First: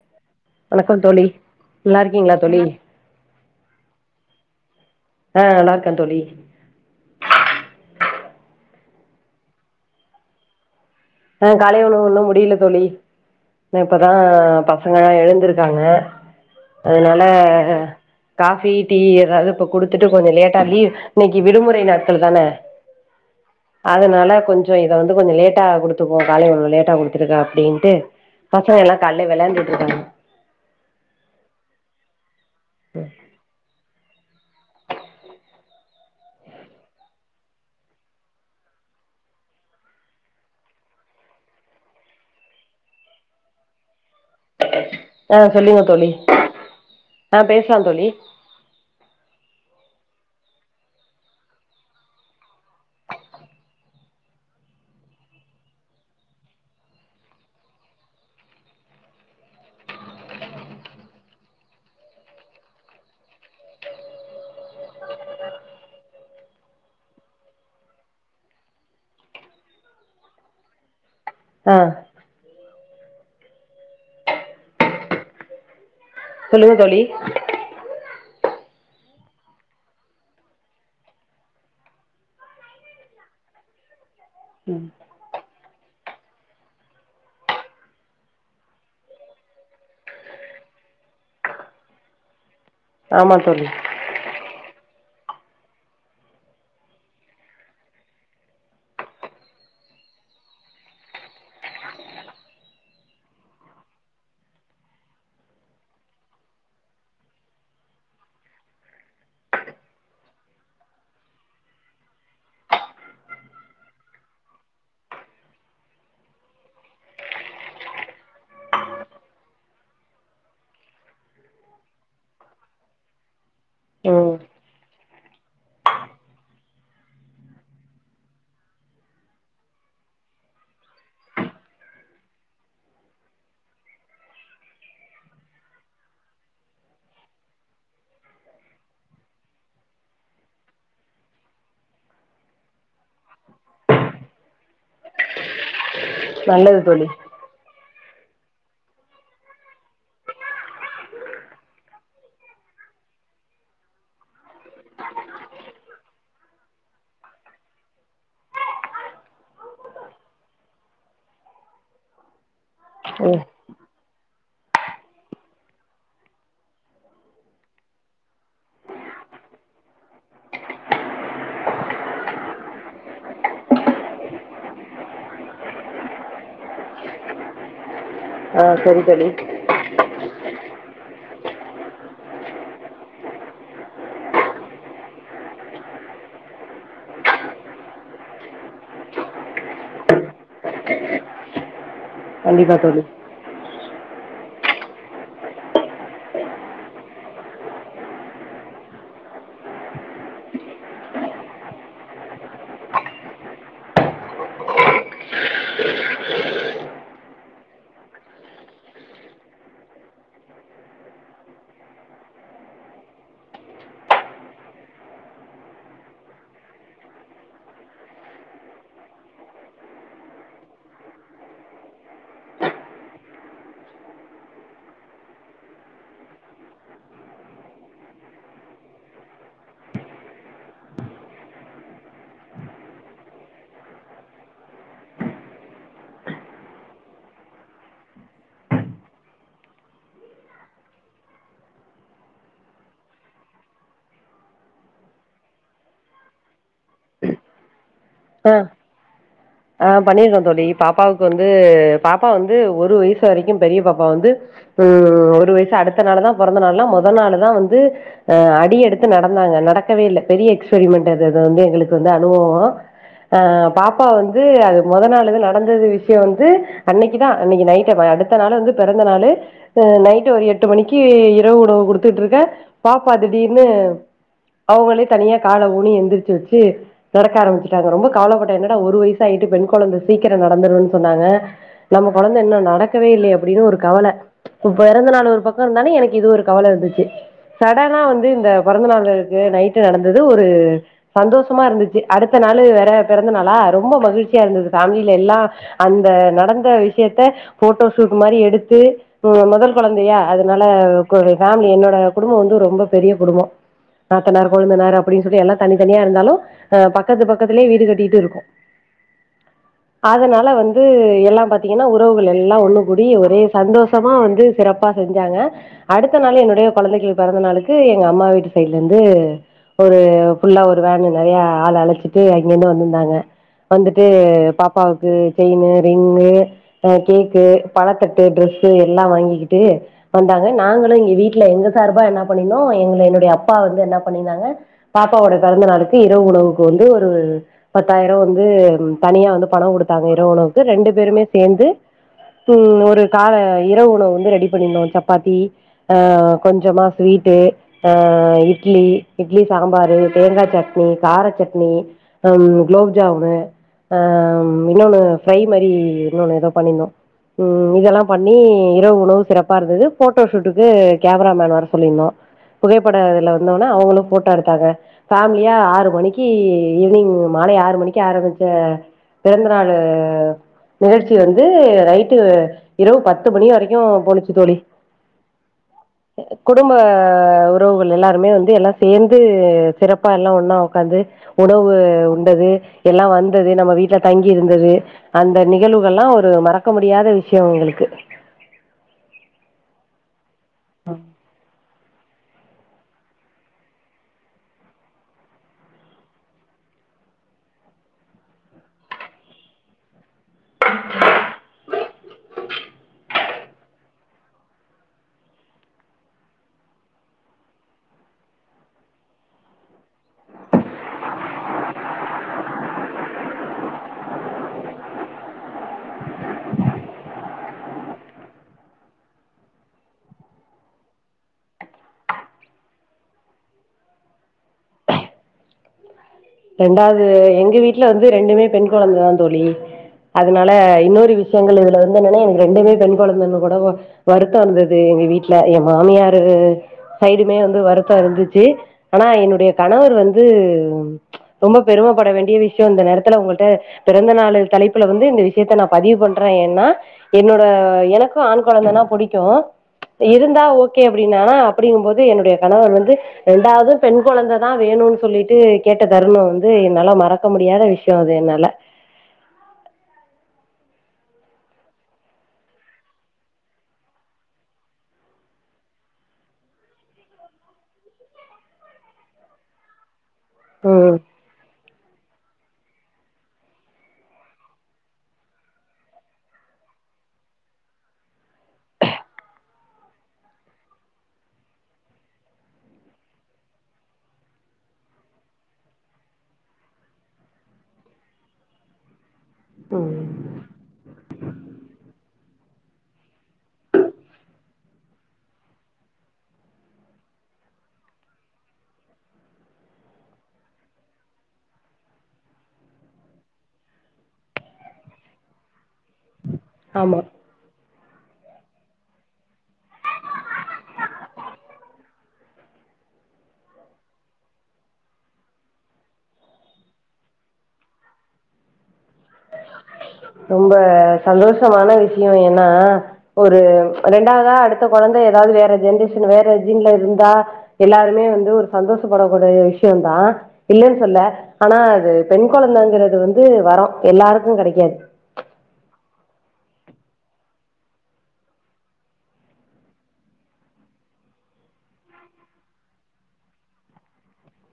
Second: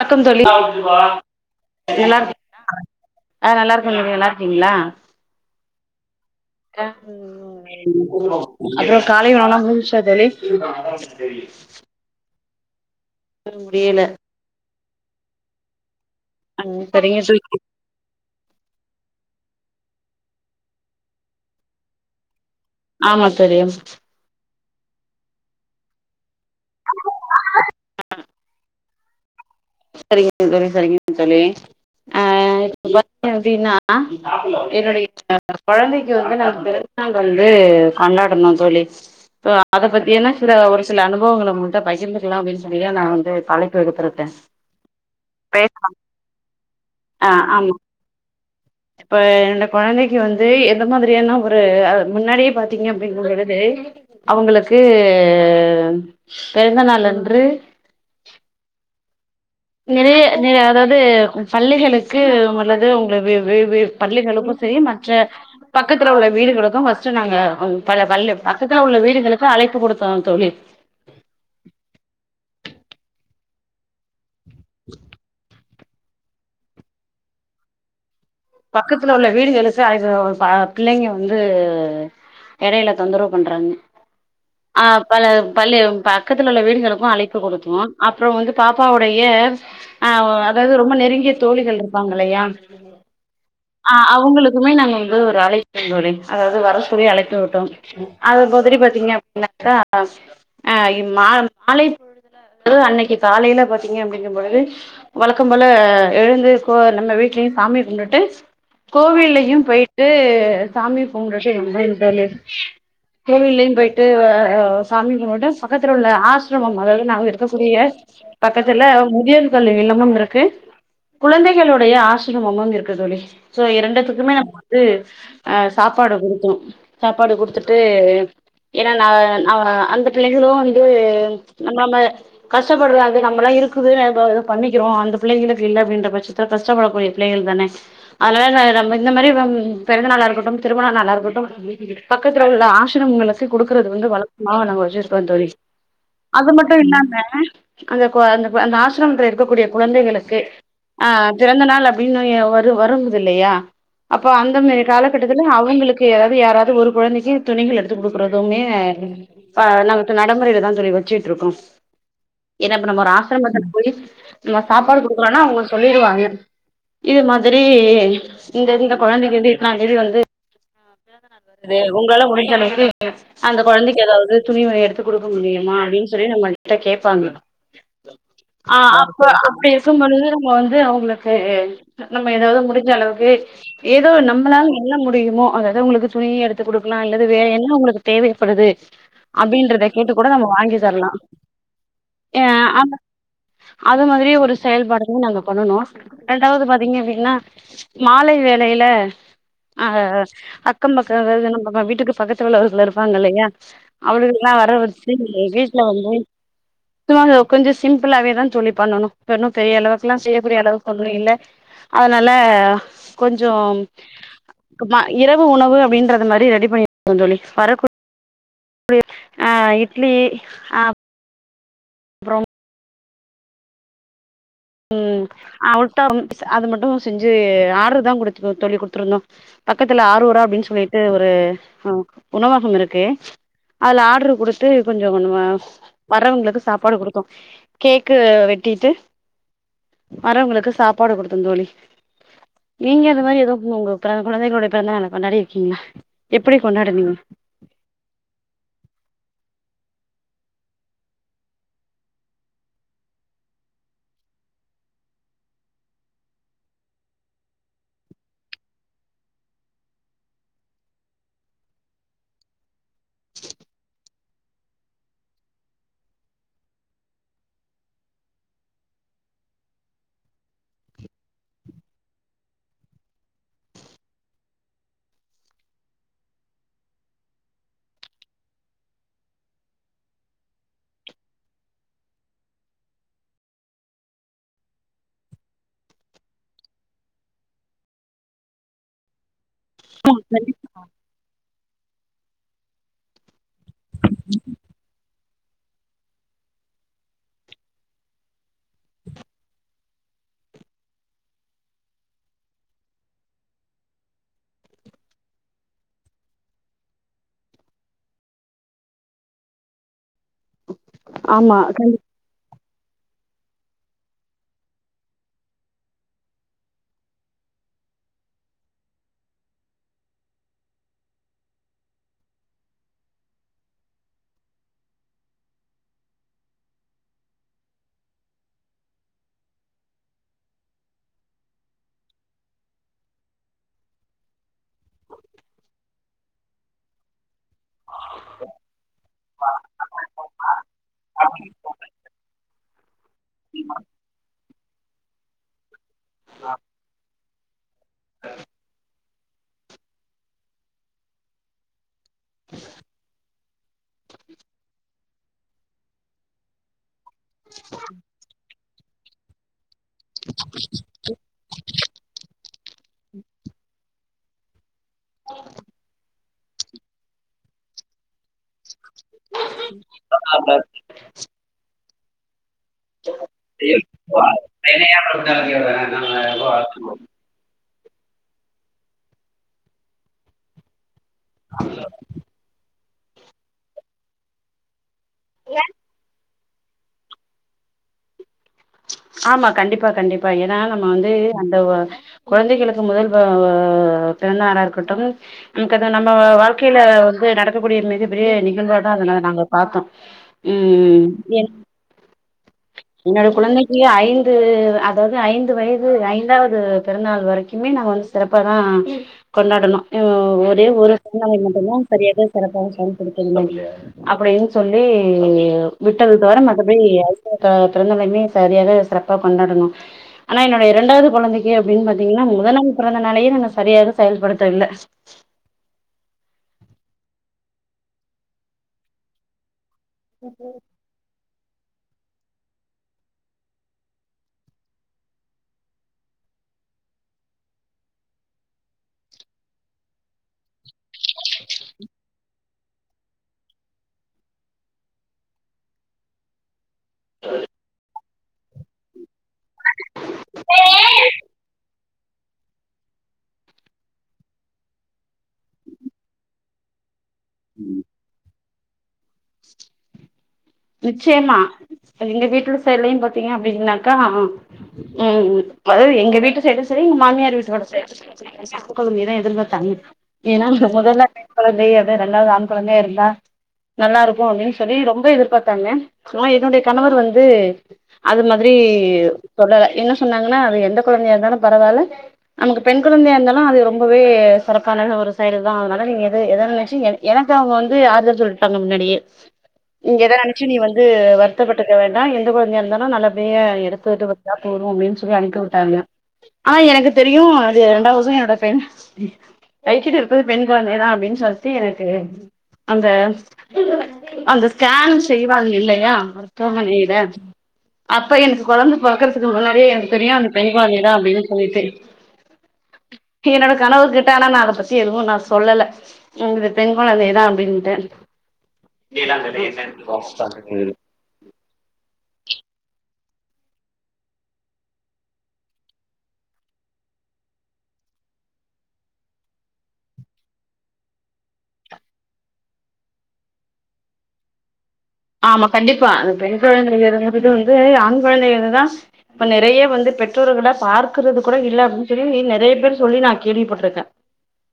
வணக்கம் தோழி, வணக்கம் தோழி நல்லா இருக்கீங்களா தோழி இருக்கீங்ளா ஆ, நல்லா இருக்கே தோழி, நல்லா இருக்கீங்ளா? க தோழி ஆ அப்றோ காலை உணவு முடிஞ்சா தோழி ஆஹ் காலைய உணவு இன்னு முடியில தோழி அ முடியல இப்பதா பசங்களா எழுந்திருக்காங்க ம் சரிங்க அதுனால தோழி காபி டீ எதாவது இப்ப குடுத்துட்டு கொஞ்சோ லேட்டா லீவ் இன்னைக்கு விடுமுறை நாட்கள் தான ஆமா தோழி அதனால கொஞ்சோ இத வந்து கொஞ்சோ லேட்டா குடுத் [unintelligible] காலை உணவு லேட்டா குடுத்துருக்க அப்டின்ட்டு பசங்க எல்லா கால்ல வெளான்டு சரிங்க சரிங்க தோழி ஆஹ் [unintelligible] எப்டீனா என்னுடைய அ கொழந்தைக்கு வந்து நா பிறந்தநாள் வந்து கொண்டாடணு தோழி அத பத்தின்னா சில ஒரு சில அனுபவங்கள உங்ககிட்ட பகிர்ந்துக்கலா அப்டின்னு சொல்லி தா நா வந்து தலைப்பு எடுத்துருக்கே ஆஹ் சொல்லுங்க தோழி ஆ ஆஹ் ஆமா பேசலாம் தோழி து எந்த மாதிரியான ஒரு அ முன்னாடியே பாத்தீங்க அப்படிங்கற பொழுது அவங்களுக்கு பிறந்தநாளன்று நிறைய நிறை அதாவது பள்ளிகளுக்கு அல்லது உங்க வி வி பள்ளிகளுக்கு சரி மற்ற பக்கத்துல உள்ள வீடுகளுக்கு ஃபஸ்ட் நாங்க ப பள்ளி பக்கத்துல உள்ள வீடுகளுக்கு அழைப்பு கொடுத்தோ தோழி ஆஹ் சொல்லுங்க தோழி பக்கத்துல உள்ள வீடுகளுக்கு அது ப பிள்ளைங்க வந்து எடையில தொந்தரவு பண்றாங்க ஆஹ் பல பள்ளி பக்கத்துல உள்ள வீடுகளுக்கு அழைப்பு கொடுத்தோ அப்புறம் வந்து பாப்பாவுடைய ஆஹ் அதாவது ரொம்ப நெருங்கிய தோழிகள் இருப்பாங்க இல்லையா ஆம் ஆஹ் அவங்களுக்குமே நாங்க ஒரு அழைத்தோ தோழி அதாவது வர சொல்லி அழைப்பு விட்டோ அது பத்திட்டு பாத்தீங்க அப்பனாக்க மாலை பொழுது அன்னைக்கு காலையில பாத்தீங்க அப்படிங்கும் பொழுது வழக்கம் போல எழுந்து கொ நம்ம வீட்லயு சாமி கும்பிட் டு கோவில்லயு போயிட்டு சாமிகும்பிட்டுட்டு வந்தோ தோழி கோவில்லயு போயிட்டு அ சாமிகும்பிட்டு பக்கத்து உள்ள ஆசிரமம் அதாவது நாங்க இருக்கக்கூடிய பக்கத்துல முதியோர் கல்வி இல்லமும் இருக்கு குழந்தைகளுடைய ஆசிரமமும் இருக் க்கு தோழி சோ ம் இரண்டுத்துக்குமே நம்ம வந்து அஹ் சாப்பாடு கொடுத்தோம் சாப்பாடு கொடுத்துட்டு ஏன்னா நா அ அந்த பிள்ளைகளும் வந்து நம்மள மா கஷ்டப்படுற நம்மெல்லா இருக்குது எதா பண்ணிக்கிறோ அந்த பிள்ளைகளுக்கு இல்ல அப்படின்ற பட்சத்துல கஷ்டப்படக்கூடிய பிள்ளைகள் தானே அதனால நம்ம இந்த மாதிரி பிறந்த நாளா இருக்கட்டும் திருமண நாளா இருக்கட்டும் பக்கத்துல உள்ள ஆசிரமங்களுக்கு கொடுக்குறது வந்து வழக்கமாக நாங்க வச்சுருக்கோ தோழி அது மட்டு நல்லது தோழி இல்லாம அந்த அந்த அந்த ஆசிரமத்தில இருக்கக்கூடிய குழந்தைகளுக்கு ஆ பிறந்த நாள் அப்டின்னு அது வருங்குது இல்லையா அப்ப அந்த மாரி காலகட்டத்துல அவங்களுக்கு யாரது யாராவது ஒரு குழந்தைக்கு துணிகள் எடுத்து கொடுக்கறதுமே அ நடைமுறையில தா தோழி வச்சட்டு இருக்கோ ஏனா இப்ப நம்ம ஒரு ம் ஆசிரமத்துக்கு போய் நம்ம சாப்பாடு கொடுக்கறனா அவங்க சொல்லுருவாங்க இது மா திரி இந்த இந்த குழந்தைக்கு வந்து இத்தனாந் தேதி வந்து அ பிறந்தநாள் வருது உங்களால முடிஞ்ச அளவுக்கு அந்த கொழந்தைக்கு ஏதாவது துணி எடுத்து கொடுக்க முடியுமா அப்டின்னு சொல்லி நம்மள்ட்ட கேட்பாங்க ஆ ஆஹ் சரி அப்ப தோழி அப்டி இருக்கும் பொழுது வந்து அவங்களுக்கு நம்ம ஏதாவது முடிஞ்ச அளவுக்கு ஏதோ நம்மளால என்ன முடியுமோ அதது அவங்களுக்கு துணி எடுத்து கொடுக்கலா இல்லது வேற என்ன அவங்களுக்கு தேவைப்படுது அப்படின்றத கேட்டு கூட நம்ம வாங்கி தரலா ஏ கண்டிப்பா அந்த தோழி அது மாதிரிய ஒரு செயல்பாடையு நாங்க பண்ணுனோ ரெண்டாவது பாத் பீங்க அப்டின்னா மாலை வேலையில அஹ் அக்கம் பக்கம் அதாவது நம்ம வீட்டுக்கு பக்கத்து உள்ளவகள் இருப்பாங்க இல்லையா அவர்களுக்கு எல்லா வர வச்சு வீட்டுல வந்து சுமா கொஞ்சம் சிம்பிளாவேதா சொல்லி பண்ணுனோ ஒன்னு பெரிய அளவுக்குல்லா செய்யக்கூடிய அளவுக்கு ஒன்னு இல்ல அதனால கொஞ்சம் இரவு உணவு அப்படின்றது மாரி ரெடி பண்ணி தோழி வரக்கூ ஆஹ் இட்லி ஆஹ் அப்புறம் உம்ஹ் அவ்ட்டம் அது மட்டு செஞ்சு ஆர்டரு தான் குடுத்துருந்தோ பக்கத்துல ஆரூரா அப்படின்னு சொல்லிட்டு ஒரு உணவகம் இருக்கு அதுல ஆர்டரு குடுத்து கொஞ்ச வர்றவங்களுக்கு சாப்பாடு குடுத்தோ கேக்கு வெட்டிட்டு வர்றவங்களுக்கு சாப்பாடு குடுத்தோம் தோழி நீங்க அந்த மாதிரி ஏதோ உங்க குழந்தைகளுடைய பிறந்த நாளை கொண்டாடி இருக்கீங்களா எப்படி கொண்டாடுனீங்க ஆஹ் ஆஹ் பண்ணிருக்கோம் தோழி பாப்பாவுக்கு வந்து பாப்பா வந்து ஒரு வயசு வரைக்கும் பெரிய பாப்பா வந்து உஹம் ஒரு வயசு அடுத்த நாள்தான் பிறந்த நாள்தான் முதல் நாள்தான் வந்து அஹ் அடி எடுத்து நடந்தாங்க நடக்கவே இல்லை பெரிய எக்ஸ்பெரிமெண்ட் அது வந்து எங்களுக்கு வந்து அனுபவம் ஆஹ் பாப்பா வந்து அது மொத நாளது நடந்தது விஷயம் வந்து அன்னைக்குதான் அன்னைக்கு நைட் அடுத்த நாள் வந்து பிறந்த நாள் அஹ் நைட்டு் ஒரு எட்டு மணிக்கு இரவு உணவு குடுத்துட்டு இருக்க பாப்பா திடீர்னு அவங்களே தனியா காலை ஊனி எந்திரிச்சு வச்சு நடக்க ஆரம்பிச்சு ரொம்ப கவலைப்பட்டேன் என்னடா ஒரு வயசாயிட்டு பெண் குழந்தை சீக்கிரம் நடந்துரும்ன்னு சொன்னாங்க நம்ம குழந்தை என்ன நடக்கவே இல்லை அப்படின்னு ஒரு கவலை பிறந்தநாள் ஒரு பக்கம் இருந்தாலு இது கவலை இருந்துச்சு சடனா வந்து இந்த பிறந்தநாள் இருக்கு நைட் நடந்தது ஒரு சந்தோஷமா இருந்துச்சு அடுத் த்த நாளு வேற பிறந்த நாளா ரொம்ப மகிழ்ச்சியா இருந்தது ஃபேமிலில எல்லா அந்த நடந்த விஷயத்த போட்டோஷூட் மாதிரி எடுத்து முதல் குழந்தையா அதனால என்னோட குடும்பம் வந்து ரொம்ப பெரிய குடும்பம் நாத்தனார் கொழுந்தனார் அப்படின்னு சொல்லி எல்லாம் தனித்தனியா இருந்தாலும் பக் பக்கத்து பக்கத்துலயே வீடு கட்டிட்டு இருக்கு அதனால வந்து எல்லா ஆமா பாத்தீங்கன்னா உறவுகள் எல்லா ஒண்ணு முடிய ஒரே சந்தோஷமா வந்து சிறப்பா செஞ்சாங்க அடுத்த நாள் என்னுடைய குழந்தைகள் பிறந்த நாளைக்கு எங்க அம்மா வீட்டு சைட்ல இருந்து ஒரு புல்லா ஒரு வேன் நிறைய ஆள் அழைச்ச க்கே அங்கிந்து வந்துருந்தாங்க வந்துட்டு பாப்பாவுக்கு செயின்னு ரிங்கு ஆன் கேக்கு பழதட்டு டிரஸ்சு எல்லா வாங்கிக்கிட்டு வந்தாங்க நாங்களு இங்க வீட்டுல எங்க சார்பா என்ன பண்ணினோம் எங்களு என்னுடைய அப்பா வந்து என்ன பண்ணிருந்தாங்க பாப்பாவோட பிறந்த நாளுக்கு இரவு உணவுக்கு வந் து ஒரு பத்தாயிரம் வந்து தனியா வந்து பணம் குடுத்தாங்க இரவு உணவுக்கு ரெண்டு பேருமே சேந்து உம் ஒரு கால இரவு உணவு வந்து ரெடி பண்ணிந்தோம் சப்பாத்தி ஆன் கொஞ்சமா ஸ்வீட்டு ஆன் இட்லி இட்லி சாம்பாரு தேங்காய் சட்னி கார சட் னி குலோப்ஜாமு ஹன் இன்னொன்னு ஃப்ரை மாரி இன்னொன்னு ஏதோ பண்ணிர்ந்தோம் உம் இதெல்லாம் பண்ணி இரவு உணவு சிறப்பா இருந்தது போட்டோஷூட்டுக்கு கேமராமேன்ன வர சொல்லியிருந்தோம் புகைப்பட இதல வந்தோன அவங்களும் போட்டோ எடுத்தாங்க பேமிலியா ஆறு மணிக் கி ஈவினிங் மாலை ஆறு மணிக்கு ஆரம்பிச்ச பிறந்தநாள் உ கண்டிப்பா நிகழ்ச்சி வந்து ரைட் டு இரவு பத் து மணி வரைக்கும் போனுச்சு தோழி குடும்ப உறவுகள் எல்லா மே வந்து எல்லா சேந்து சிறப்பா எல்லா ஒண்ணா உக்காந்து உணவு உண்டது எல்லாம் வந்தது நம்ம வீட்டுல தங்கி இருந்தது அந்த நிகழ்வுகள்ல்லாம் ஒரு மறக்க முடியாத விஷயம் எங்களுக்கு ஆமா கண்டிப்பா கண்டிப்பா அ ஏன்னா நம்ம வந்து அந்த வ கொழந்தைகளுக்கு முதல் உ பிறந்தநாடா இருக்கட்டும் நம்ம வாழ்க்கையில வந்து நடக்கக்கூடிய மிக பெரிய நிகழ்வா தான் அத நாங்க பாத்தோம் உம் உம் என் என்னோட குழந்தைக்கு ஐந்து அதாவது ஐந்து வயது ஐந்தாவது பிறந்தாள் வரைக்குமே நாங்க வந்து சிறப்பாதான் கொண்டாடணும் ம் ஒரே ஒரு பிறந்தநாளை மட்டும்தான் சரியாக சிறப்பாக செயல்படுத்தவில்லை அப்படின்னு சொல்லி விட்டது தவர மத்தபடி ப பிறந்தையுமே சரியாக சிறப்பா கொண்டானோம் ஆனா என்னோடைய இரண்டாவது கொழந்தைக்கு அப்படின்னு பாத்தீங்கன்னா முதலாம் பிறந்த நாளயே நாங்க சரியாக செயல்படுத்தவில்லை ரெண்டாவது எங்க வீட்டு்ல வந்து ரெண்டுமே பெண் கொழந்தைதான் தோழி அதனால இன்னொரு விஷயங்கள் இதுல வந்தனனா என் ரெண்டுமே பெண் கொழந்தைன்ன கூட வருத்த இருந்தது எங்க வீட்டுல என் மாமியாரு சைடுமே வந்து வருத்த இருந்துச்சு ஆனா என்னுடைய கணவர் வந்து ரொம்ப பெருமப்பட வேண்டிய விஷ்யோ இந்த நேரத்துல உங்கள்ட்ட பிறந்த நாளு தலைப்புல வந்து இந்த விஷ்யத்த நா பதிவு பண்றே ஏன்னா என்னோட எனக்கு ஆண் கொழந்தனா புடிக்கு இருந்தா ஓக்கே அப்டின்னா அப்படிங்கும்போ து என்னுடைய கணவர் வந்து இரண்டாவது பெண் கொழந்தை தா வேணுன் சொல்லீட்டு கேட்ட தருணோ வந்து என்னால மற க்க முடியாத விஷ்யோ அது என்னால நிச்சியமா எங்க வீட்டுல சைட்லயும் பாத்தீங்க அப்டின்னாக்கா ம் மொதலு எங்க வீட்டு சைடு செரி எங்க மாமியார் வீட்டோட [inaudible] கொழந்தியதா எதிர்பாத்தாங் ஏனா ம் முதல்ல பெண்கொழந்தை அது ரெண்டாவது ஆண் கொழந்தையாருந்தா நல்லாருக்கூ அப்டின் சொல்லி ரொம்ப எதிர்பாத் தாங்க நா என்னுடைய கணவர் வந்து அது மாதிரி சொல்லல என்ன சொன்னாங்கன்னா அது எந்த கொழந்தையா இருந்தாலு பரவால்ல நமக்கு பெண் குழந்தையா இருந்தாலு அது ரொம்பவே சிறப்பான ஒரு செயல் தா அதனால நீங்க எத எத நெனச்சு எனக்கு அவுங்க வந்து ஆறுதல் சொல்ட்டாங்க முன்னாடியே ங்க எத நென து வருத்தப்பட்டுக்க வேண்டா எந்த கொழந்தயா இருந்தாலு நல்லபடியா எடுத்துட்டு வந்தா போது அப்டின் சொல்லி அனுப்பி விட்டாங்க ஆனா எனக்குத் தெரியு அது ரெண்டாவது என்னோட பெண் [unintelligible] இருக்கது பெண் கொழந்தை தா அப்டீன் சொல்ட்டு எனக்கு அந்த அந்த ஸ்கேன் செய்வாங் இல்லையா சோம நீத ஆமா அப்ப எனக்கு கொழந்த பொறக்கறதுக்கு முன்னாடியே எனக்கு தெரியு அது பெண் குழந்தை தா அப்டின் சொல்லிட்டு என்னோட கணவர் கிட்ட ஆனா நா அதப் பத்தி எதுவு நா சொல்லல ம் இது பெண் குழந்தை தா அப்டின்ட்டு ரொம்ப சந்தோஷமான விஷ்யோ ஏனா ஒரு ரெண்டாவதா அடுத்த கொழந்த எதாவது வேற ஜென்ரேஷன் வேற ஜீன்ல இருந்தா எல்லாருமே வந்து ஒரு சந்தோஷப்படக்கூடிய விஷ்யந்தா இல்லேன் சொல்ல ஆனா அது பெண் கொழந்தங்கறது வந்து வரோ எல்லாருக்குங் கெடைக்காத் ஆமா கண்டிப்பா அ பெண் கொழந்தைங்கிறது வந்துட்டு வந்து ஆண் கொழந்தைங்கள்தா இப்ப நெறைய வந்து பெற்றோர்களப் பார்க்கறது கூட இல்ல அப்டின் சொல்லி நெறைய பேர் சொல்லி நா கேள்விபட்ருக்கே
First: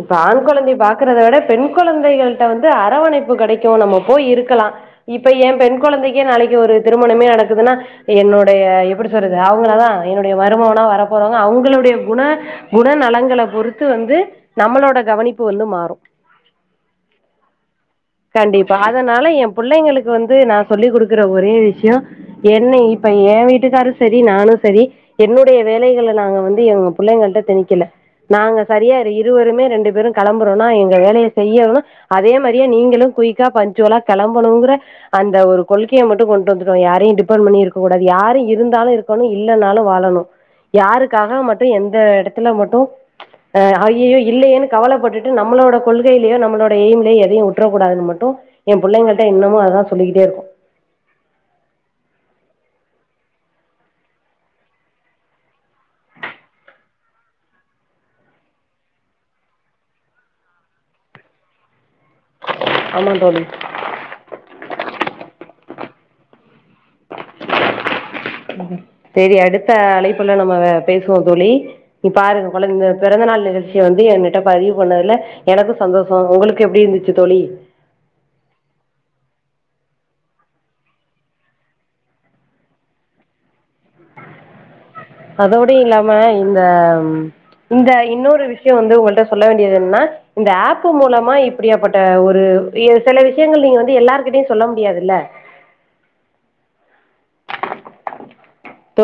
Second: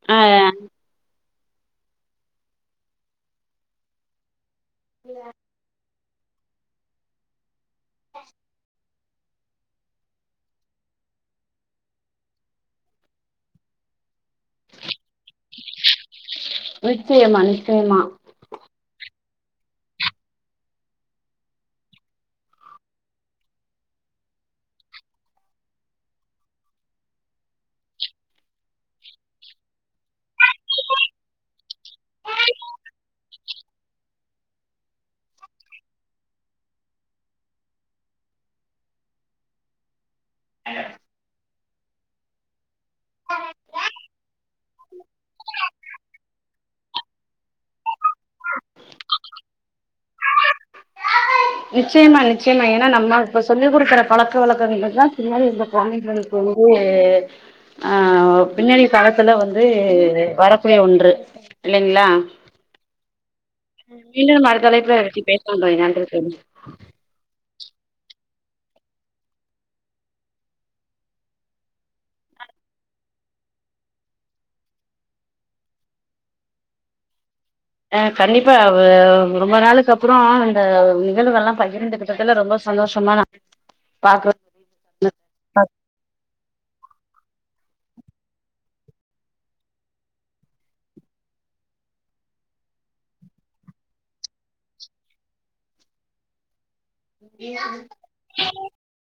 இப்ப ஆண் கொழந்தையப் பாக்கறத விட பெண் கொழந்தைகள் ட்ட வந்து அரவணைப்பு கெடைக்கு நம்ம போய் இருக்கலா இப்ப ஏ பெண் கொழந்தைக் க்கே நாளைக்கு ஒரு திருமணமே நடக்குதுன்னா என்னோடைய எப்பிடி சொல்றது அவுங்கள தா என்னுடைய மருமவனா வரப்போறவங்க அவுங்களுடைய குண குணநலங்கள பொறுத்து வந்து நம்மளோட கவனிப்பு வந்து மாறு நிச்சயமா நிச்சயமா கண்டிப்பா அதனால எம் புள்ளைங்களுக்கு வந்து நா சொல்லிக் குடுக்கற ஒரே விஷ்யோ என்னை இப்ப ஏ வீட்டுக்காரு செரி நானு செரி என்னுடைய வேலைகள நாங்க வந்து எங்க புள்ளைங்கள்ட்ட திணிக்கல நாங்க சரியா ரு இரு இருவருமே ரெண்டு பேரு கெளம்புறோனா எங்க வேலய செய்யறணு அதே மாரியே நீங்களு குயிக்கா பங்க்சுவலா கெளம்பணுங்கிற அந்த ஒரு கொள்கைய மட்டு கொண்டு வந்துட்டோ யாரையு டிபெண்ட் பண்ணி இருக்க கூடாது யாரு இருந்தாலு இருக்கணு இல்லனாலு வாழணு யாருக்காக மட்டு எந்த எத்தல மட்டு அ ஐய்யயோ இல்லையேனு கவலப்பட்டுட்டு நம்மளோட கொள்கையிலயோ நம்மளோட எய்ம்லய எதையு விட்றக்கூடாதுன் ம ட்டு எம் புள்ளைங்கள்ட்ட இன்னமு அததா சொல்லிக்கிட்டே இருக்கோ நிச்சயமா நிச்சயமா ஏனா நம்ம இப்ப சொல்லி குடுக்கற பழக்க வழக்கங்கள் தா பின்னாடி இந்த கொழந்தங்களுக்கு வந்து ஆ பின்னாடி காலத்துல வந்து வரக்கூடிய ஒன்று இல்ல ல்லா ஆமா தோழி மீண்டு நம்ம அழைப்பில வெச்சி பேசலாந் தோழி நன்றி தோழி சேரி அடுத்த அழைப்புல நம்ம வ பேசுவோ தோழி பாருங்க கொழந் பிறந்த நாள் நிகழ்ச்சிய வந்து எங்கிட்ட பதிவு பண்ணதுல எனக்கு சந்தோஷோ உங்களுக்கு எப்டி இருந்துச்சு தோழி அ கண்டிப்பா அவ்வு ரொம்ப நாளுக்கு அப் புறோ இந்த நிகழ்வுகள்லா பகிர்ந்துகிட்டதுல ரொம்ப சந்தோஷமா நா பாக்ற அதோடயு இல்லாம இந்த இந்த இன்னொரு விஷ்யோ வந்து உன்கிட்ட சொல்ல வேண்டியது என்னன்னா இந்த ஆப்பு மூலமா இப்படியாப்பட்ட ஒரு எஹ் செல விஷயங்கள் நீங்க வந்து எல்லாருகிட்டயு சொல்ல முடியாதுல்ல